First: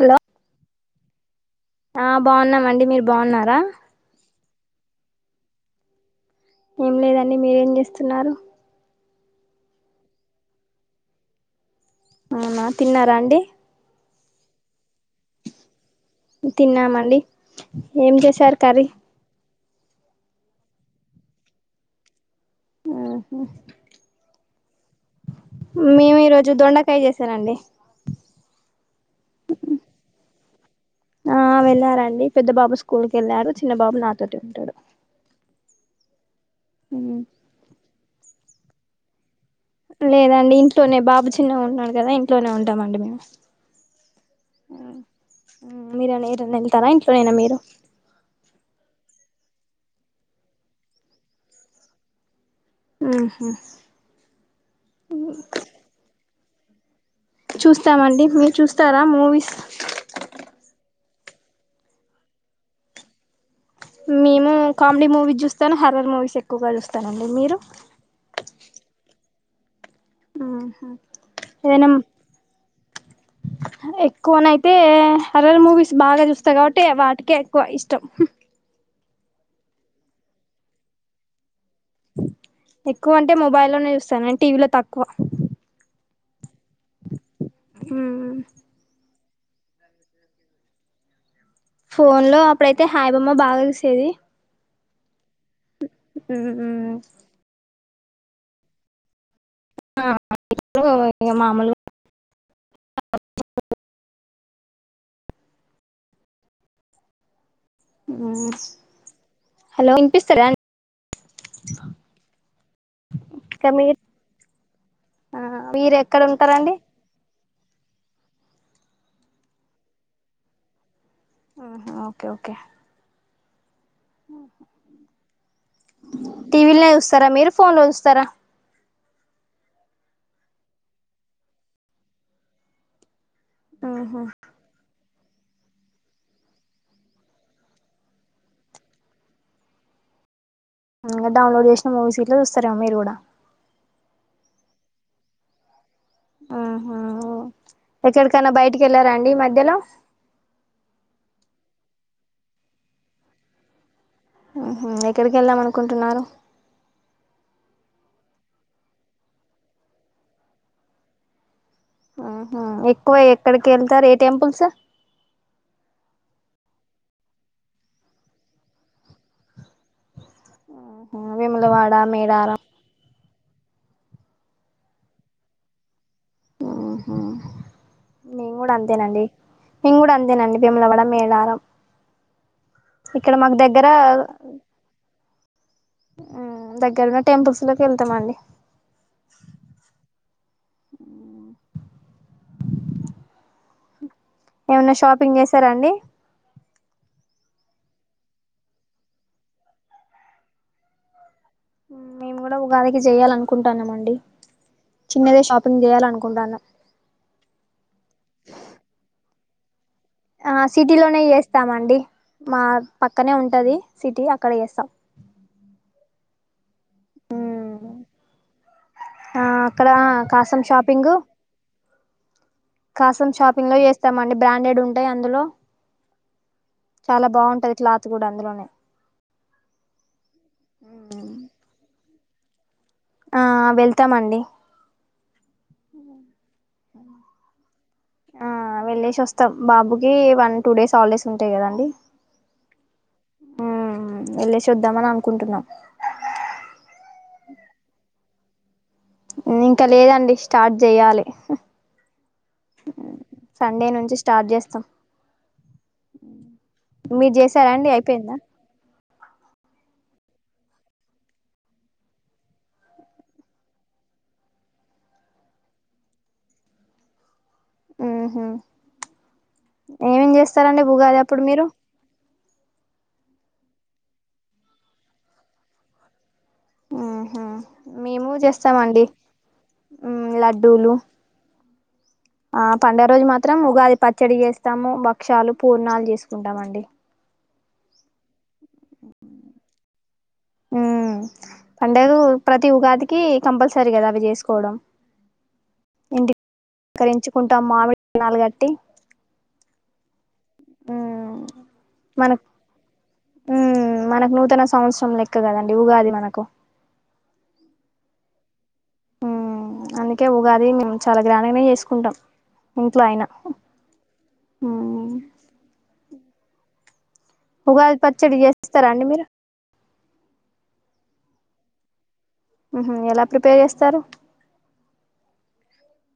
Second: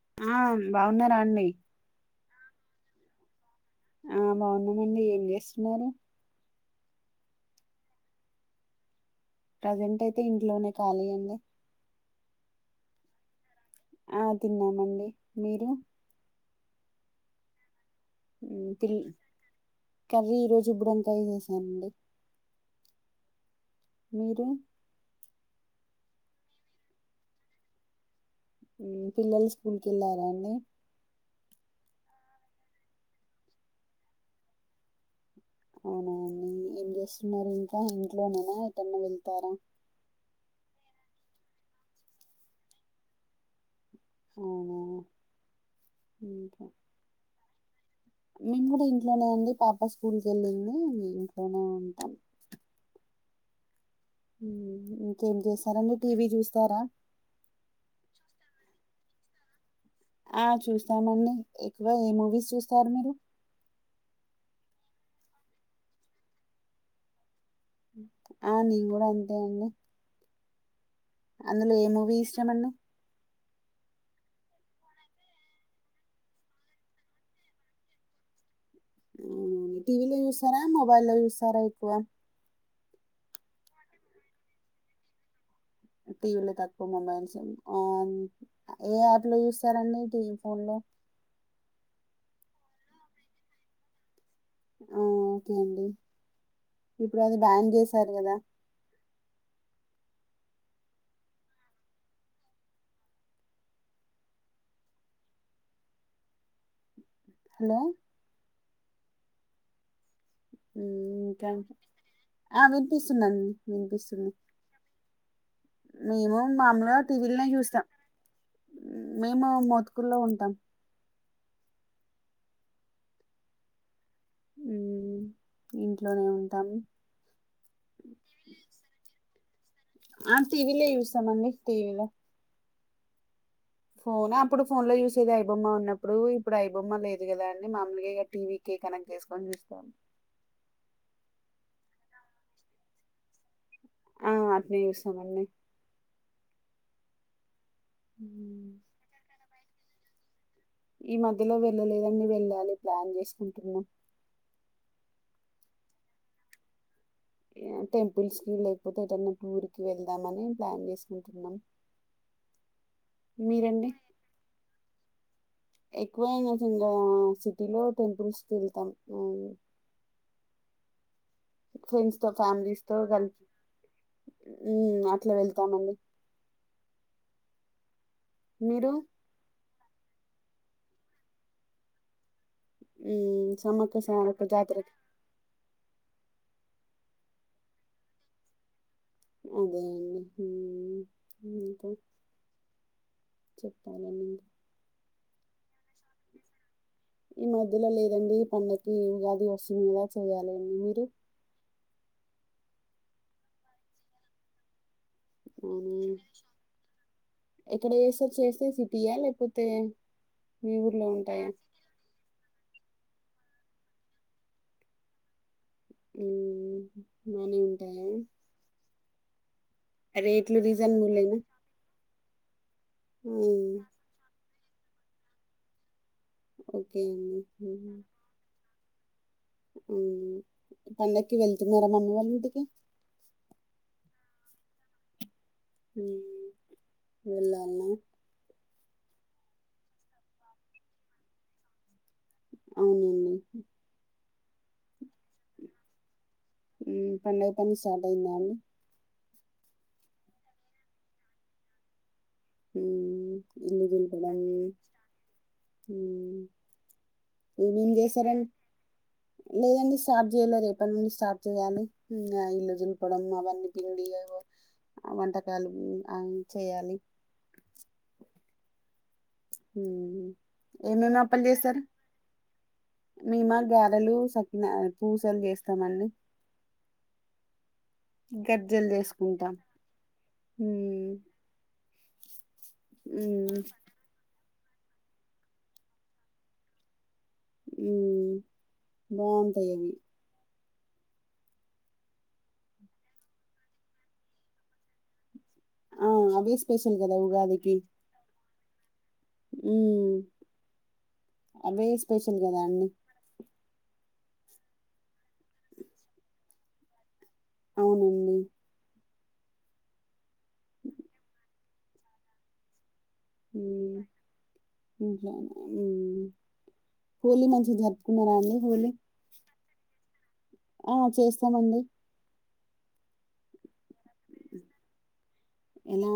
Hello ఆ బాగున్నారాండి ఆ బాగున్నామండి మీరు బాగున్నారా ఆ మార్నింగ్నుండి ఏం చేస్తున్నారు ఎం లేదండి మీరేం చేస్తున్నారు ప్రజెంట్ అయితే ఇంట్లోనే కాలీ అండి ఉమా తిన్నారా అండి ఆ తిన్నామండి మీరు తిన్నామండి ఏం చేశారు మ్, కర్రీ పిల్ కర్రీ ఈరోజు ఇబ్బుడువంకాయ చేశానండి ఉ హ్మ్మ్ మీరు మేము ఈరోజు దొండకాయ చేసానండి మ్, పిల్లలు స్కూల్కి వెళ్ళారా అండి వెళ్లారండి పెద్ద బాబు స్కూల్కి వెళ్ళారు చిన్న బాబు నాతోటే ఉంటాడు అవునండి ఏం చేస్తున్నారు ఇంకా ఇంట్లోనేనా ఎటన్నా వెళ్తారా లేదండి ఇంట్లోనే బాబు చిన్నగా ఉన్నాడు కదా ఇంట్లోనే ఉంటామండి మేము అవునా ఉ మీర ఏరనా ఇంకా వెళ్తారా ఇంట్లోనైనా మీరు మేము కూడా ఇంట్లోనే అండి పాప స్కూల్కి వెళ్ళింది ఇంట్లోనే ఉంటాం ఉ ఉహు ఇంకేం చేస్తారండి టీవీ చూస్తారా చూస్తామండి మీరు చూస్తారా మూవీస్ ఆ చూస్తామండి ఎక్కువ ఏ మూవీస్ చూస్తారు మీరు మేము కామెడీ మూవీస్ చూస్తాను హర్రర్ మూవీస్ ఎక్కువగా చూస్తానండి మీరు ఆ నేను కూడా అంతే అండి అ హ అందులో ఎ మూవి ఇష్టమండి ఎక్కువనైతే హరర్ మూవీస్ బాగా చూస్తా కాబట్టి వాటికే ఎక్కువ ఇష్టం టీవీలో చూస్తారా మొబైలో చూస్తారా ఎక్కువ ఎక్కువ అంటే మొబైల్లోనే చూస్తాను టీవీలో తక్కువ టీవిల తక్కు మొబైల్స్లో హం ఎ అ ఎట్లా చూస్తారండి టీవీ ఫోన్ లో ఫోన్ లో అప్పుడైతే హాయిబోమ్మ బాగా చూసేది ఊ ఓకే అండి ఇప్పుడు అది బ్యాన్ చేశారు కదా ఇప్పు మామూలుగా బ్లాంక్ హలో ఉ హలొ హ్మ్ ఇంకా అవి పిస్తుదండి ఇంకా మీరు వినిపిస్తుంది ఆ మీరు ఎక్కడ మేము ఉంటారండి మామూలుగా టీవీలనే చూ త్ మేము మోతుకులో ఉంటాం ఉహు ఓకే ఓకే హ్మ్మ్ టీవీలో చూస్తారా మీరు ఫోన్లో చూస్తారా ఆ టీవీలే చూస్తామండి టీవీలో ఫోన్ అప్పుడు ఫోన్ లో యూస్ ఐబొమ్మ ఉన్నప్పుడు ఇప్పుడు ఐబొమ్మ లేదు గాదా అండి మాములుగా ఇగా టీవీకె కనెక్ట్ చేసుకొని చూస్తాం బ్లాంక్ ఇంగ డౌన్లోడ్ చేసిన మూవీస్ గిట్ల చూస్తారేమో మీరు కూడా అట్నే చూస్తామండి ఆహా ఎక్కడికన్నా హ్మ్. బయటికి వెళ్లారా అండి ఈ మధ్యలో ఈ మధ్యలో వెళ్ళలేదండి వెళ్ళాలి ప్లాన్ చేసుకుంటున్నాం ఆహా ఎక్కడికి వెళదాం అనుకుంటున్నారు టెంపుల్స్ కి లేకపోతే ఎదనా టూర్ కి వెళ్దామని ప్లాన్ చేసుకుంటున్నాం. ఉహు ఎక్కువ ఎక్కడికి మీరండి? వెళ్తారు ఏ టెంపుల్స్? ఎక్కువ ఇంగా సిటీలో టెంపుల్స్కి వెళ్తాం అ వేములవాడ ఫ్రెండ్స్ తో మేడారం ఫ్యామిలీస్ తో కల్సి అట్లా వెళ్తామండి నేను గుడా మీరు? అంతేనండి. నేను గుడా అంతేనండి బిమ్లవడ మేళారం ఉమ్ సమ్మక్క సారక్క జాతరకి అ దగ్గరన్న టెంపుల్స్ లోకి వెళ్తామండి. అదే అండి హ్మ్ ఉమ్ ఏవన్నా షాపింగ్ చేసారాండి? ఈ మధ్యలో లేదండి ఈ పండగకి ఈ ఉగాది వస్తుంది గదా చేయాలండి మీరు? మేము కూడా ఉగాదికి చేయాల అనుకుంటాన్నామండి. అవును ఎక్కడ చేస్తార్ చేస్తే సిటీయా లేపోతే ఆ సిటీలోనే చేస్తామండి మా పక్కనే ఉంటది సిటీ అక్కడ చేస్తా ఉమ్ మనింటయా ఆ అక్కడ కాసం షాపింగు రీజనబులేనా కాసం షాపింగ్ లో హ్మ్ చేస్తామండి బ్రాండెడ్ ఉంటాయి అందులో. ఓకే చాలా అండి బావుంటది క్లాత్ గూడా అందులోనే ఉమ్ పండక్కి వెళ్తున్నారా మమ్మీ వాళ్ళ ఇంటికి? ఆ వెళ్తామండి ఉమ్ వెళ్ళాల్నా వెళ్లేేసి వస్తాం బాబుకి వన్ టూ డేస్ హాలిడేస్ ఉంటాయి కదాండి. అవునండి ఏళ్ళేసోద్దాం అని అనుకుంటున్నాం. ఉమ్ పండగ పని స్టార్ట్ అయిందా అండి? ఉ ఇంకా లేదండి స్టార్ట్ చెయ్యాలి. హ్మ్. ఇల్లు సండే నుంచి దులపడం. స్టార్ట్ చేస్తాం. హ్మ్. మీర్ జెసారా ఏమేం అండి అయిపోయిందా? చేశారం లేదండి స్టార్ట్ చేయాలె రేపటి నుండి స్టార్ట్ చేయాలి ఇల్లు చిలుపడం అవన్నీ పిండి వంటకాలు ఉమ్ అ చేయాలి ఉహు ఉమ్ ఏమేం చేస్తారండి ఎ ఉగాది అప్పుడు నునప్పలు మీరు చేసారు? మేమ గారెలు, సకిన పూసలు చేస్తామండి. ఆహా మేము గజ్జలు చేస్తామండి చేసుకుంటాం. ఉమ్ లడ్డూలు. హ్మ్. ఆ పండగ రోజు హ్మ్. మాత్రం ఉగాది పచ్చడి చేస్తాము. బక్షాలు, పూర్ణాలు చేసుకుంటామండి. ఉమ్ బావుంటయి అవి ఉ పండేగు ప్రతి ఉగాదికి కంపల్సరీ కదా అవి చేసుకోవడం ఆ! ఇంటి అవే స్పెషల్ కదా కరించుకుంటాం ఉగాదికి. మామిడి కణాలు గట్టి ఉమ్ అవే స్పెషల్ మనకు గదా అండి. ఉమ్ మనకు నూతన సంవత్సరం లెక్క కదండి ఉగాది మనకు అవునండి ఉమ్ అందుకే ఉగాది మేము చాలా గ్రాండ్గనే చేసుకుంటాం. ఉ ఉమ్ ఇంట్లనా ఉమ్ ఉగాది పచ్చడి అండి జేస్తారా హోలీ? అండి మీరు? ఆ చేస్తామండి. ఉహ్ ఎలా ప్రిపేర్ చేస్తారు? ఎలా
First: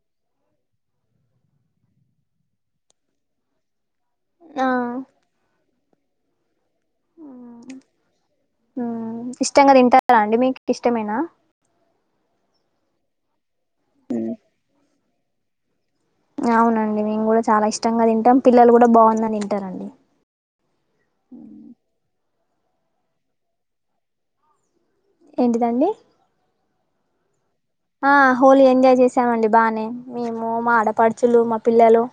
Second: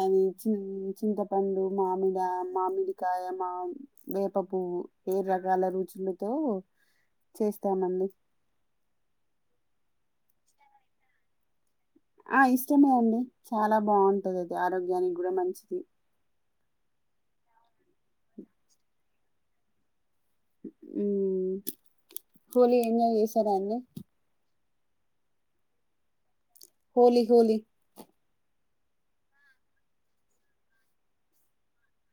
అని చిన్ చింతపండు, మామిడ, మామిడికాయ, మామ్ వేప ఆ పువ్వు ఏడ్ రకాల రుచులతో చేస్తామండి ఉమ్ ఇష్టంగా తింటారా అండి మీకు ఇష్టమేనా ఆ ఇష్టమే అండి చాలా బాగుంటది అది ఆరోగ్యానికి గుడా మంచిది అవునండి మేము కూడా చాలా ఇష్టంగా తింటాం. పిల్లలు కూడా బావుందని తింటారండి. ఉమ్ హోలీ ఎంజాయ్ చేశారా అండి? ఏంటిదండి హోలీ హోలీ ఆ హోలీ ఎంజాయ్ చేసామండి బాగానే మేము మా ఆడపడుచులు మా పిల్లలు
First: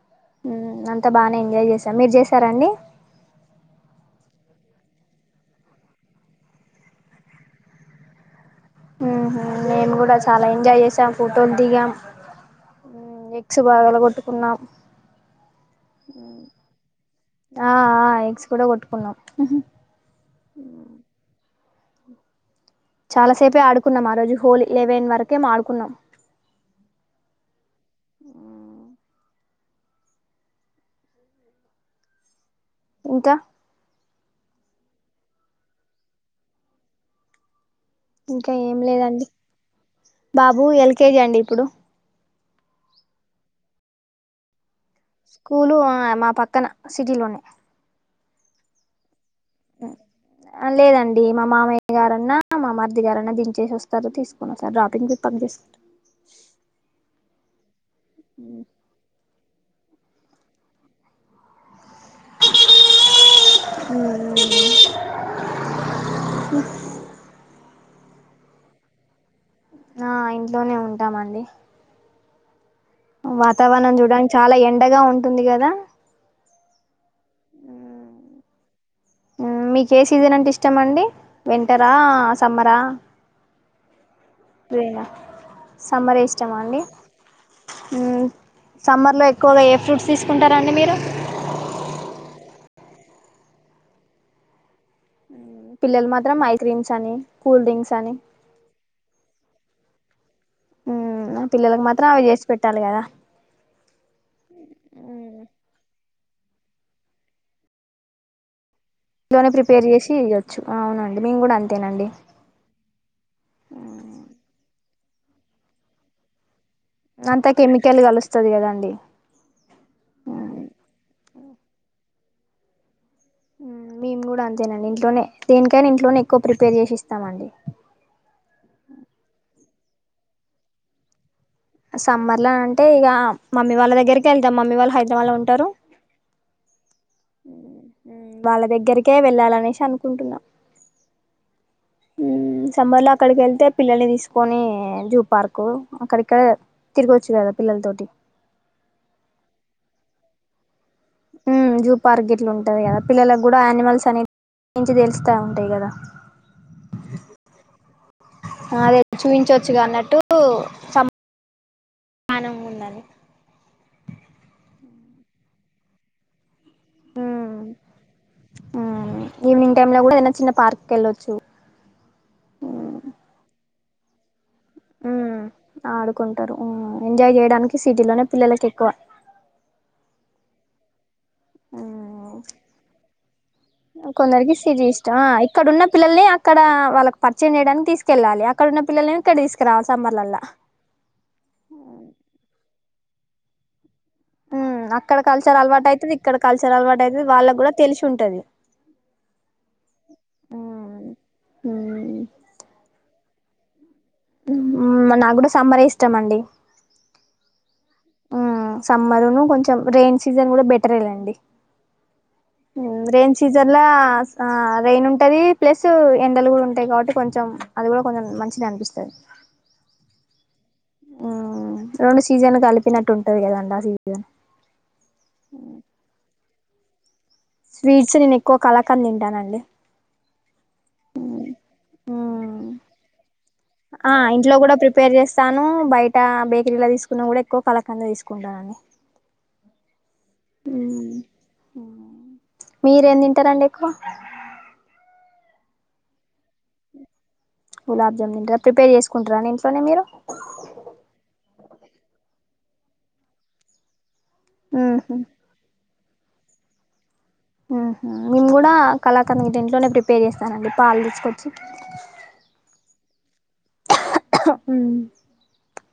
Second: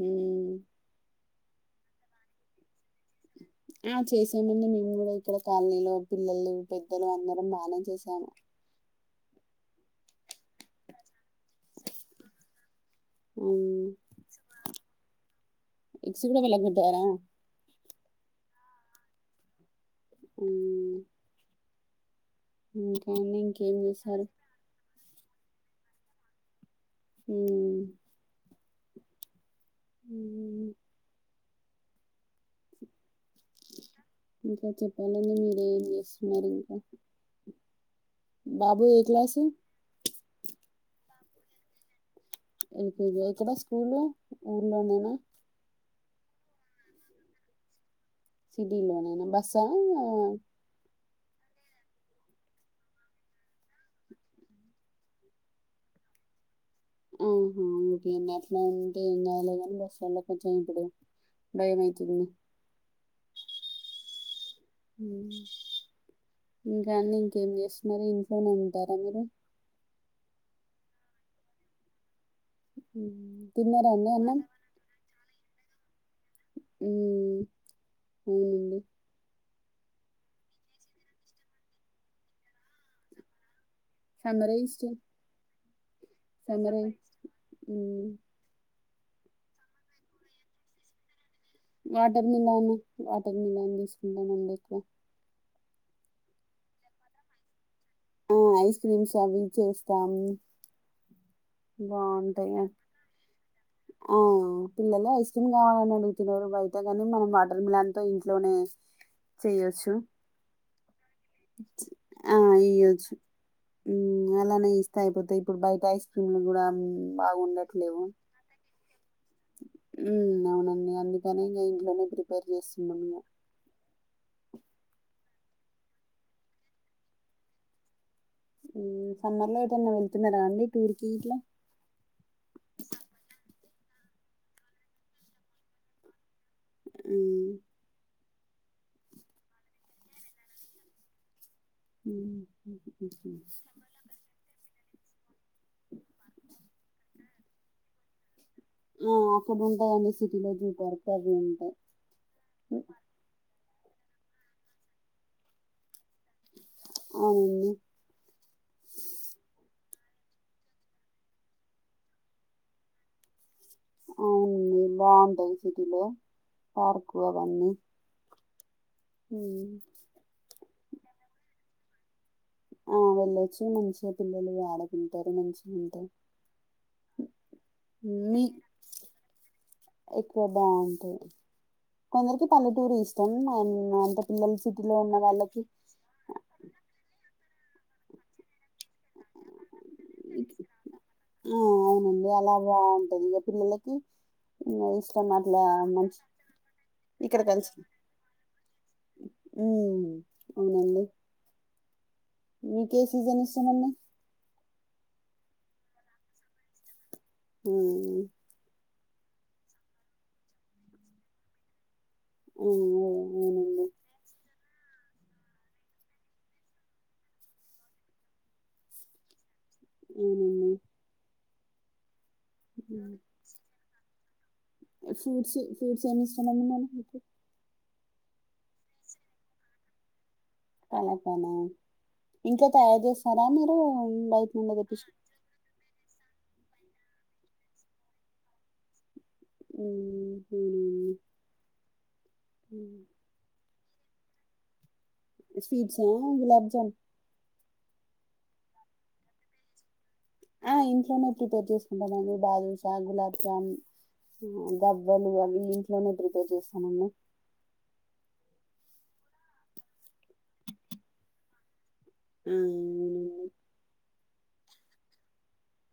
హ్మ్. అంతా బానే ఎంజాయ్ చేసాం మీరు చేసారండి ఆ చేసామండి మేము కూడా ఇక్కడ కాలనీలు పిల్లలు పెద్దలు అందరం బాగానే చేసాము ఆహా మేము కూడా చాలా ఎంజాయ్ చేసాం ఫోటోలు దిగం ఎగ్స్ హ్మ్. బాగాలగొట్టుకున్నాం ఎగ్స్ గూడా పగలగొట్టారా? ఆ ఎగ్స్ కూడా కొట్టుకున్నాం ఉమ్ చాలా సేపే ఇంకేం ఆడుకున్నాం ఆ చేశారు రోజు హోలీ లెవెన్ వరకే ఏమో ఆడుకున్నాం హ్మ్మ్ హ్మ్ ఇంకా ఇంకా చెప్పాలడి మీరేం చేస్తున్నారు ఇంకా ఇంకా ఏం బాబు ఏ లేదండి క్లాసు బాబు ఎల్కేజీ అండి ఇప్పుడు ఏళకేజీ అ ఏక్కడ స్కూల్ స్కూలు ఆ మా పక్కన సిటీ లోనే సిటీ లోలనేనా బస్సు హా ఆ లేదండి మా మామయ్యగారన్నా మామర్దిగారన్నా దిచేసి వస్తారు తీసుకొని ఒస్తరు డ్రాపింగపికప్ చేసుకుంటార్ ఆ ఉమ్ ఇంకా ఏం చేస్తన్నారు ఏం చెతనారు ఎలవెన్ బస్టాండ్ లోకి ఒచ్చినం ఇప్పుడు భయం ఐతుంది ఇంకాన్ని ఇంకేం చేస్తున్నారు ఇంట్లోనే ఉంటారా మీరు అ ఇంట్లోనే ఉంటామంది ఉమ్. తిన్నారా వాతావరణం అండి చూడానికి అన్నం చాలా ఎండగా ఉంటుంది కదా ఉమ్ అవునండి మీకు ఏ సీజన్ అంటే ఇష్టమ అండి వింటర్రా సమ్మర్రా సమ్మర్ ఎ ఇష్టం సమ్మరే ఇష్టమ అండి ఉమ్ సమ్మర్లో ఎక్కువగా ఏ ఫ్రూప్ట్స్ తీసుకుంటారండి మీరు వాటర్మీలోన్ అండి వాటర్మీలోన్ తీసుకుంటామండి ఎక్కువగా పిల్లలు మాత్రం ఐస్ క్రీమ్స్ అని కూల్ డ్రింక్స్ అని ఆ ఐస్ క్రీమ్స్ అవి చేస్తాము ఉమ్ బాగుంటాయి ఆ పిల్లలు ఐస్ క్రీమ్ కావాలని అడుగు చిన్నోడో బయతేగాని మనం వాటర్మీలోన్ తో ఇంట్లోనే ఇంట్లోనే ప్రిపేర్ చేయచ్చు చేసి ఇయ్యొచ్చు అవునండి మేము కూడా అంతేనండి ఆ ఈయచ్చు అలానే ఇస్తా అయిపోతే ఇప్పుడు బయట ఐస్ క్రీమ్లు కూడా ఉమ్, అంతా కెమికల్ బాగుండట్లేవు కలుస్తుది కదండి ఉమ్, అవునండి ఇంకా ఇంట్లోనే ప్రిపేర్ జెస్తునాము మేము కూడా అంతేనండి ఇంట్లోనే దేనికైనా ఇంట్లోనే ఎక్కువ ప్రిపేర్ చేసి ఇస్తామండి ఏమైనా వెళ్తున్న రా అండి టూర్కి ఇట్లా సమ్మర్ లో అంటే ఇక మమ్మీ వాళ్ళ దగ్గరికి వెళ్దాం మమ్మీ వాళ్ళు హైదరాబాద్ లో ఉంటారు ఉమ్, వాళ్ళ దగ్గరికే వెళ్ళాలినిషి అనుకుంటున్నా ఉమ్ సమ్మర్ లో అక్కడికి వెళ్తే పిల్లల్ని తీసుకొని జూ పార్క్ కో అక్కడికె తిరగవచ్చు కదా పిల్లల తోటి ఆ అక్కడ ఉంటాయండి సిటీలో జూపర్క్ ఉ జూ పార్క్ ఇట్లా ఉంటది కదా పిల్లలకు కూడా యానిమల్స్ పని నించి తెలుస్తా ఉంటాయి కదా అవునండి అదే చూయించోచ్చుగాన్నట్టు టూ సమామానంగా ఉండాలి అవునండి బావుంటాయి సిటీలో పార్కు అవన్నీ ఉమ్ ఈవినింగ్ ఉమ్. టైమ్ లో కూడా ఏమన్న చిన్న పార్కుకు వెళ్ళొచ్చు. ఉ వెళ్ళొచ్చు మంచిగా పిల్లలుగా ఉ ఆడుకుంటారు ఉ ఎంజాయ్ చేయడానికి ఉమ్, సిటీలోనే మీ పిల్లలకి ఎక్కువ ఎక్కువ బావుంటది ఉమ్ అండ్ అంత కొందరికి పిల్లలు సిటీ సిటీలో ఉన్న ఇష్టం ఆ వాళ్ళకి ఇక్కడున్న పిల్లల్ని అక్కడ వాళ్ళకి ప రిచయం చెయడానికి తీసుకెళ్లాలి అక్కడ ఉన్న పిల్లల్నిమొ ఇక్కడికి తీసుకురావాలి. సమ్మర్లల్లా ఆ అవునండి అలా బావుంటది ఇగ పిల్లలకి హ్మ్ ఇంగ అక్కడ ఇష్టం కల్చర్ అట్లా అలవాటు అయితది. మంచి ఇక్కడ కల్చర్ అలవాటయితది వాళ్ళకి కూడా తెలిషుంటది. హ్మ్ అవునండి ఇంకెస్ సీజన్ ఇష్టమండి ఉమ్ నా కూడా సమ్మరే ఇష్టామండి హ్మ్ సమ్మరును కొంచెం రెయిన్ సీజన్ కూడా బెటరేలేండి. ఆ! మ్ రైన్ అవునండి. సీజన్లాస్ ఆస్ రైన్ ఉంటుంది ప్లస్ ఎండలు కూడా ఉంటాయి కాబట్టి కొంచెం అది కూడా కొంచెం మంచిదే అనిపిస్తది. అవునా ఉమ్ రెండు సీజన్లు కలిపినట్టు ఉంటది కదండి ఆ సీజన్. స్వీట్సు, ఫ్రూట్స్ ఏమిఇష్టం అండి మనకైతే స్వీట్స్ నేను ఎక్కువ కళాకాండ్ తింటానండి. కలాకాండ మ్మ్ ఇంట్ల తయారు చేస్తారా మీరు ఆ బయట ఇంట్లో నుండే తెప్పిచ్ బేకరీల తీసుకున్నా కూడా ఎక్కువ కలకంద తీసుకుంటానని ఉమ్ మ్ హ్మ్. మీరేం తింటారండి ఎక్కువ? స్వీట్స్ ఆ గులాబ్జామ్ గులాబ్ జామున్ ఇంట ప్రిపేర్ చేసుకుంటారా అండి ఇంట్లోనే మీరు? ఆ ఇంట్లోనే ప్రిపేర్ చేసుకుంటామండి బాదుషా, గులాబ్ జామున్ మ్మ్ హ్మ్ గవ్వలు అవన్ని ఇంట్లోనే ప్రిపేర్ చేస్తామండి. ఉహ మేము కూడా కళాకంద గిట ఇంట్లోనే ప్రిపేర్ చేస్తానండి పాలు తీసుకొచ్చి ఉమ్ ఉమ్